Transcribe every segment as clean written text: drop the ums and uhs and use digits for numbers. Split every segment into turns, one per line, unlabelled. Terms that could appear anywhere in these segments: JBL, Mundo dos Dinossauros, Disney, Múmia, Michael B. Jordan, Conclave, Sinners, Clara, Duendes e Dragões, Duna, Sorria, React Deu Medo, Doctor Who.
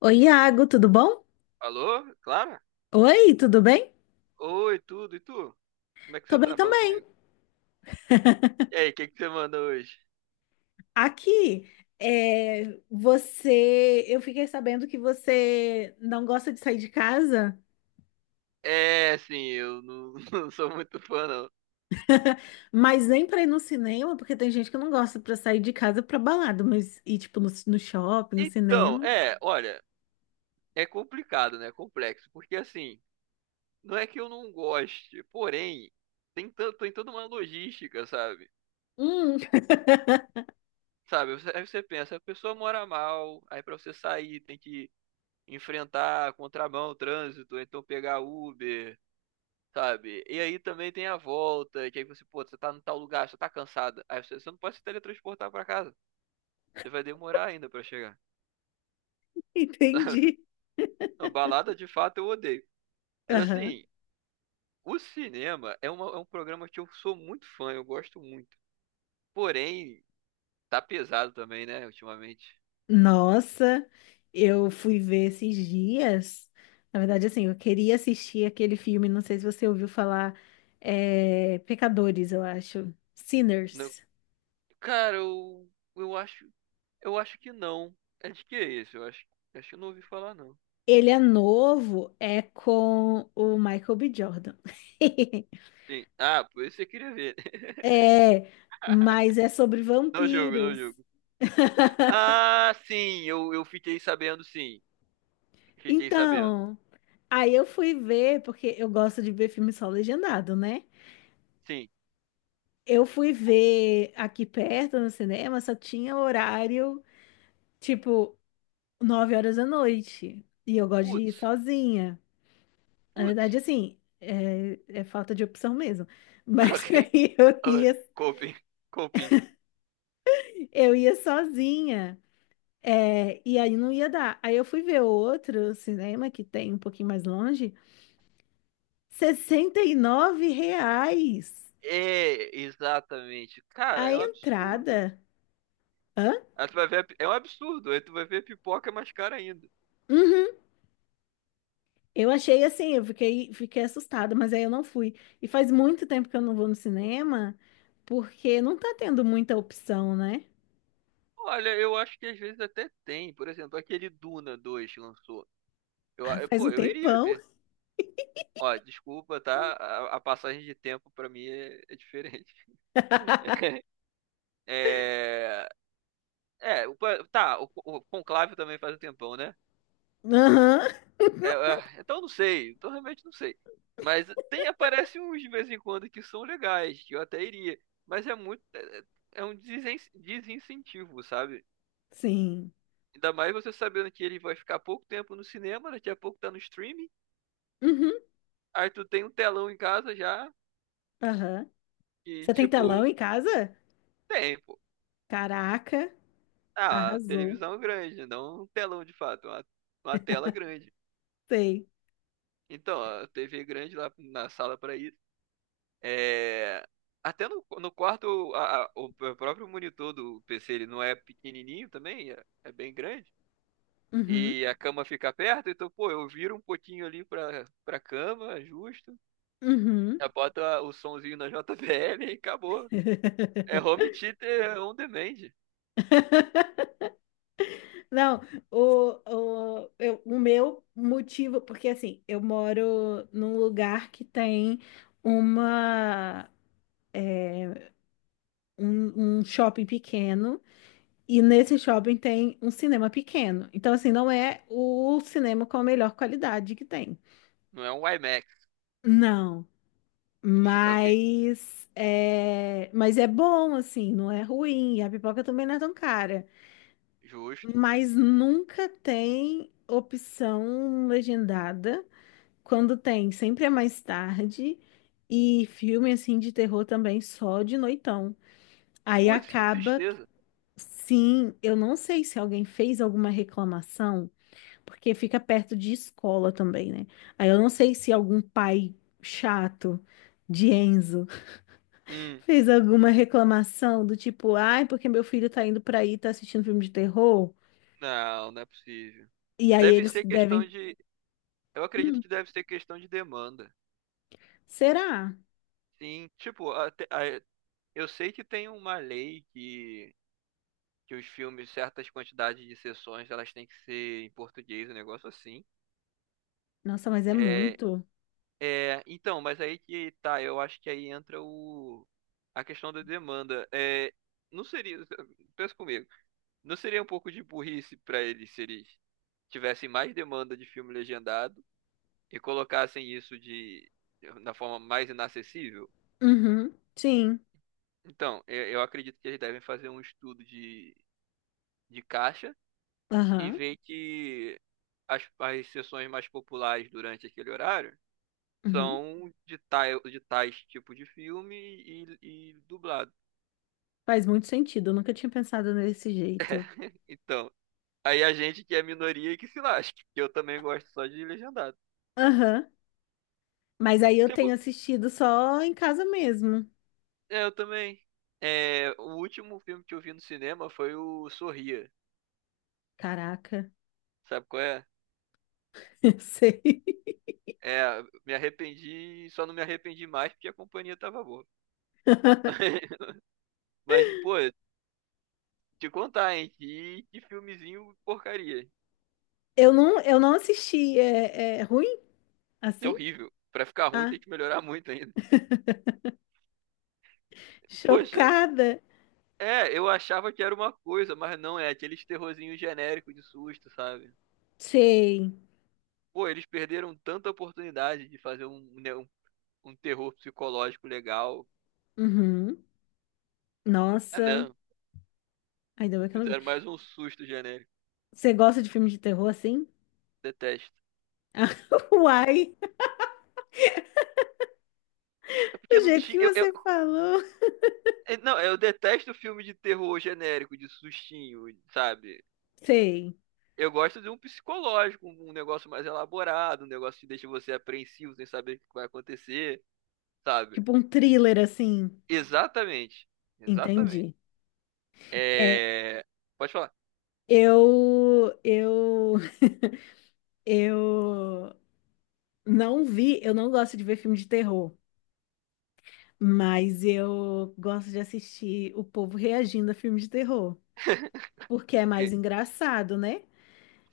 Oi, Iago, tudo bom?
Alô, Clara?
Oi, tudo bem?
Oi, tudo, e tu? Como é que
Tô
você
bem
tá? Fala
também.
comigo. E aí, o que que você manda hoje?
Aqui, é, eu fiquei sabendo que você não gosta de sair de casa,
É, sim, eu não, não sou muito fã, não.
mas nem pra ir no cinema, porque tem gente que não gosta pra sair de casa pra balada, mas ir tipo no shopping, no
Então,
cinema.
é, olha, é complicado, né? É complexo, porque assim, não é que eu não goste, porém, tem toda uma logística, sabe?
Hum.
Sabe, aí você pensa, a pessoa mora mal, aí pra você sair tem que enfrentar contramão, trânsito, então pegar Uber, sabe? E aí também tem a volta, que aí você, pô, você tá no tal lugar, você tá cansada. Aí você não pode se teletransportar pra casa. Você vai demorar ainda pra chegar.
Entendi.
Não, balada de fato eu odeio. Mas
Aham.
assim, o cinema é, uma, é um programa que eu sou muito fã, eu gosto muito. Porém, tá pesado também, né, ultimamente.
Nossa, eu fui ver esses dias. Na verdade, assim, eu queria assistir aquele filme, não sei se você ouviu falar, Pecadores, eu acho.
Não,
Sinners.
cara, eu acho, eu acho que não. É de que é isso? Acho que eu não ouvi falar, não.
Ele é novo, é com o Michael B. Jordan.
Sim. Ah, por isso você queria ver.
É, mas é sobre
Não jogo, não
vampiros.
jogo. Ah, sim, eu fiquei sabendo, sim. Fiquei sabendo.
Então, aí eu fui ver, porque eu gosto de ver filme só legendado, né?
Sim.
Eu fui ver aqui perto no cinema, só tinha horário. tipo, 9h da noite. E eu gosto de ir
Putz,
sozinha. Na verdade,
putz.
assim, é falta de opção mesmo. Mas
Ok.
aí eu
Ah,
ia,
Coping, coping.
eu ia sozinha. É, e aí não ia dar. Aí eu fui ver outro cinema que tem um pouquinho mais longe. R$ 69
É, exatamente. Cara,
a
é um absurdo.
entrada. Hã?
Aí tu vai ver, é um absurdo. Aí tu vai ver a pipoca é mais cara ainda.
Uhum. Eu achei assim, eu fiquei assustada, mas aí eu não fui. E faz muito tempo que eu não vou no cinema, porque não tá tendo muita opção, né?
Olha, eu acho que às vezes até tem. Por exemplo, aquele Duna dois que lançou.
Ah, faz
Pô,
um
eu iria
tempão.
ver. Ó, desculpa, tá? A passagem de tempo pra mim é, é diferente. É. É, tá, o Conclave também faz um tempão, né?
Aham,
É, então não sei, então realmente não sei. Mas tem, aparece uns de vez em quando que são legais, que eu até iria. Mas é muito, é um desincentivo, sabe?
sim.
Ainda mais você sabendo que ele vai ficar pouco tempo no cinema, daqui a pouco tá no streaming.
Uhum,
Aí tu tem um telão em casa já,
aham.
e
Você tem
tipo,
telão em casa?
tem, pô.
Caraca,
Ah,
arrasou.
televisão grande, não um telão de fato, uma tela grande.
Sei.
Então, a TV grande lá na sala para isso. É, até no, quarto, o próprio monitor do PC, ele não é pequenininho também, é bem grande.
Uhum,
E a cama fica perto, então, pô, eu viro um pouquinho ali pra cama, justo.
uhum.
Já bota o sonzinho na JBL e acabou. É home theater on demand,
Não, o meu motivo, porque assim, eu moro num lugar que tem uma, um shopping pequeno e nesse shopping tem um cinema pequeno. Então, assim, não é o cinema com a melhor qualidade que tem.
não é um iMac.
Não,
Ok,
mas é bom, assim, não é ruim. E a pipoca também não é tão cara.
justo.
Mas nunca tem opção legendada. Quando tem, sempre é mais tarde. E filme assim de terror também só de noitão. Aí
Putz, que
acaba, que-
tristeza.
sim, eu não sei se alguém fez alguma reclamação, porque fica perto de escola também, né? Aí eu não sei se algum pai chato de Enzo
Hum,
fez alguma reclamação do tipo, ai, porque meu filho tá indo pra aí, tá assistindo filme de terror.
não é possível.
E aí
Deve
eles
ser questão
devem,
de. Eu acredito
hum,
que deve ser questão de demanda.
será?
Sim, tipo, até, eu sei que tem uma lei que os filmes, certas quantidades de sessões, elas têm que ser em português, um negócio assim.
Nossa, mas é
É,
muito.
é, então, mas aí que tá, eu acho que aí entra o, a questão da demanda. É, não seria, pensa comigo, não seria um pouco de burrice para eles se eles tivessem mais demanda de filme legendado e colocassem isso de, na forma mais inacessível?
Uhum, sim.
Então, eu acredito que eles devem fazer um estudo de caixa e
Aham.
ver que as sessões mais populares durante aquele horário
Uhum.
são de tais tipo de filme e dublado.
Faz muito sentido, eu nunca tinha pensado nesse jeito.
Então, aí a gente que é minoria que se lasque, que eu também gosto só de legendado.
Aham. Mas aí eu
Tipo,
tenho assistido só em casa mesmo.
é, eu também. É, o último filme que eu vi no cinema foi o Sorria.
Caraca,
Sabe qual é?
eu sei.
É, me arrependi, só não me arrependi mais porque a companhia tava boa. Mas, pô, te contar, hein? Que filmezinho porcaria.
Eu não assisti. É ruim
É
assim?
horrível. Pra ficar ruim
Ah,
tem que melhorar muito ainda. Poxa,
chocada.
é, eu achava que era uma coisa, mas não é aqueles terrorzinhos genéricos de susto, sabe?
Sei.
Pô, eles perderam tanta oportunidade de fazer um, né, um terror psicológico legal.
Uhum.
Ah,
Nossa.
não.
Ainda bem que eu não vi.
Fizeram mais um susto genérico.
Você gosta de filme de terror assim?
Detesto.
Ah, uai,
É
do
porque não
jeito que
tinha. Eu,
você falou.
é, não, eu detesto filme de terror genérico, de sustinho, sabe?
Sei.
Eu gosto de um psicológico, um negócio mais elaborado, um negócio que deixa você apreensivo sem saber o que vai acontecer, sabe?
Tipo um thriller assim.
Exatamente. Exatamente.
Entendi. É,
É... Pode falar.
eu eu não vi, eu não gosto de ver filme de terror, mas eu gosto de assistir o povo reagindo a filme de terror, porque é mais
Ok.
engraçado, né?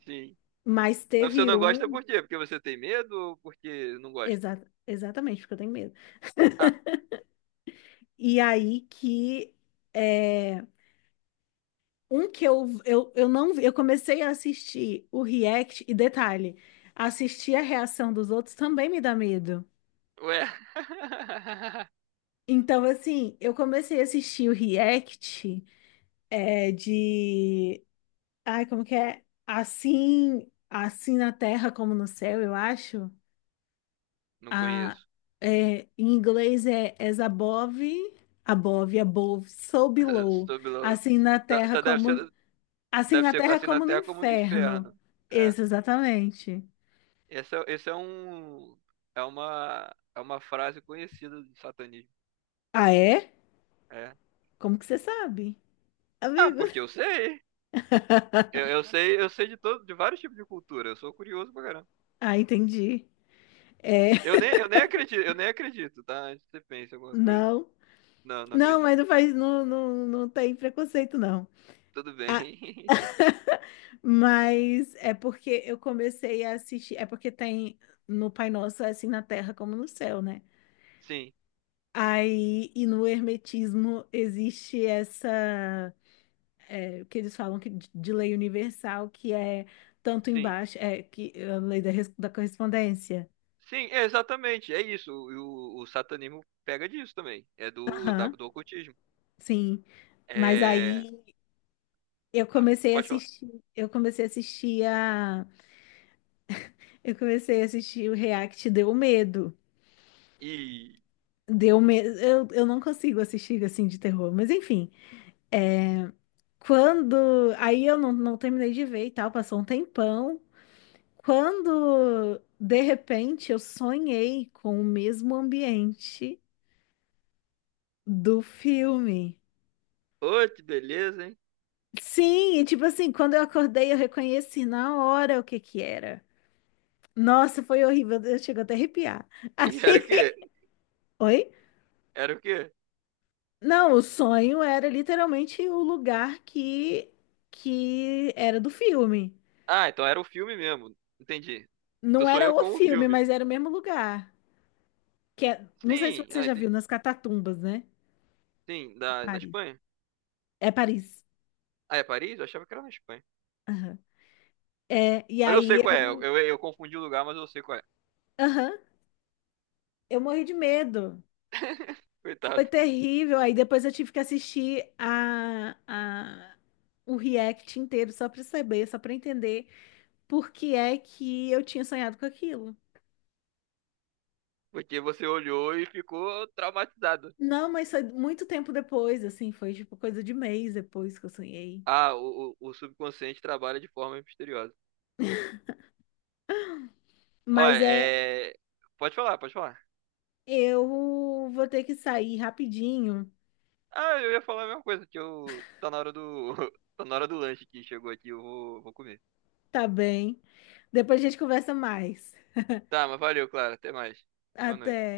Sim.
Mas
Mas você
teve
não gosta
um,
por quê? Porque você tem medo ou porque não gosta?
exatamente, porque eu tenho medo.
Ah,
E aí que é, um que eu não vi, eu comecei a assistir o react, e detalhe, assistir a reação dos outros também me dá medo.
ué.
Então, assim, eu comecei a assistir o react, é, de ai, como que é? Assim, assim na terra como no céu, eu acho.
Não
A,
conheço.
em inglês é as above, so below.
Sob lo-
Assim na
Tá,
terra
tá- deve
como,
ser,
assim
Deve
na
ser
terra
assim na
como no
Terra como no
inferno.
inferno. É.
Isso, exatamente.
Esse é, esse é um. É uma frase conhecida do satanismo.
Ah, é?
É.
Como que você sabe?
Ah,
Amigo.
porque eu sei. Eu, eu sei, eu sei de todo, de vários tipos de cultura. Eu sou curioso pra caramba.
Ah, entendi. É,
Eu nem, eu nem acredito, eu nem acredito, tá? Você pensa alguma coisa.
não.
Não
Não,
acredito.
não tem preconceito, não.
Tudo bem.
Mas é porque eu comecei a assistir. É porque tem no Pai Nosso, é assim na terra como no céu, né?
Sim,
Aí, e no Hermetismo existe essa. Que eles falam que, de lei universal, que é tanto
sim.
embaixo. É que a lei da, da correspondência.
Sim, é exatamente. É isso. O satanismo pega disso também. É
Aham,
do ocultismo.
sim. Mas
É.
aí eu
Ah,
comecei a
pode falar.
assistir. Eu comecei a assistir a. Eu comecei a assistir o React Deu Medo.
E.
Eu não consigo assistir assim de terror, mas enfim. É... Quando. Aí eu não, não terminei de ver e tal, passou um tempão. Quando, de repente, eu sonhei com o mesmo ambiente do filme.
Ô, que beleza, hein?
Sim, e tipo assim, quando eu acordei, eu reconheci na hora o que que era. Nossa, foi horrível, eu chego até a arrepiar.
E era o
Assim,
quê?
oi?
Era o quê?
Não, o sonho era literalmente o lugar que era do filme.
Ah, então era o filme mesmo. Entendi. Tu
Não era
sonhou
o
com o
filme,
filme.
mas era o mesmo lugar. Que é, não sei se
Sim,
você
ah,
já
entendi.
viu, nas Catatumbas, né?
Sim,
De
da, na
Paris.
Espanha?
É Paris.
Ah, é Paris? Eu achava que era na Espanha.
Aham. É, e
Mas eu sei
aí
qual é. Eu,
eu,
eu, eu confundi o lugar, mas eu sei qual é.
aham, eu morri de medo.
Coitado.
Foi terrível. Aí depois eu tive que assistir o react inteiro só pra saber, só pra entender por que é que eu tinha sonhado com aquilo.
Porque você olhou e ficou traumatizado.
Não, mas foi muito tempo depois, assim, foi tipo coisa de mês depois que eu sonhei.
Ah, o subconsciente trabalha de forma misteriosa. Olha,
Mas é,
é... Pode falar, pode falar.
eu vou ter que sair rapidinho.
Ah, eu ia falar a mesma coisa, que eu, tá na hora do, tá na hora do lanche que chegou aqui, eu vou comer.
Tá bem. Depois a gente conversa mais.
Tá, mas valeu, Clara. Até mais. Boa
Até.
noite.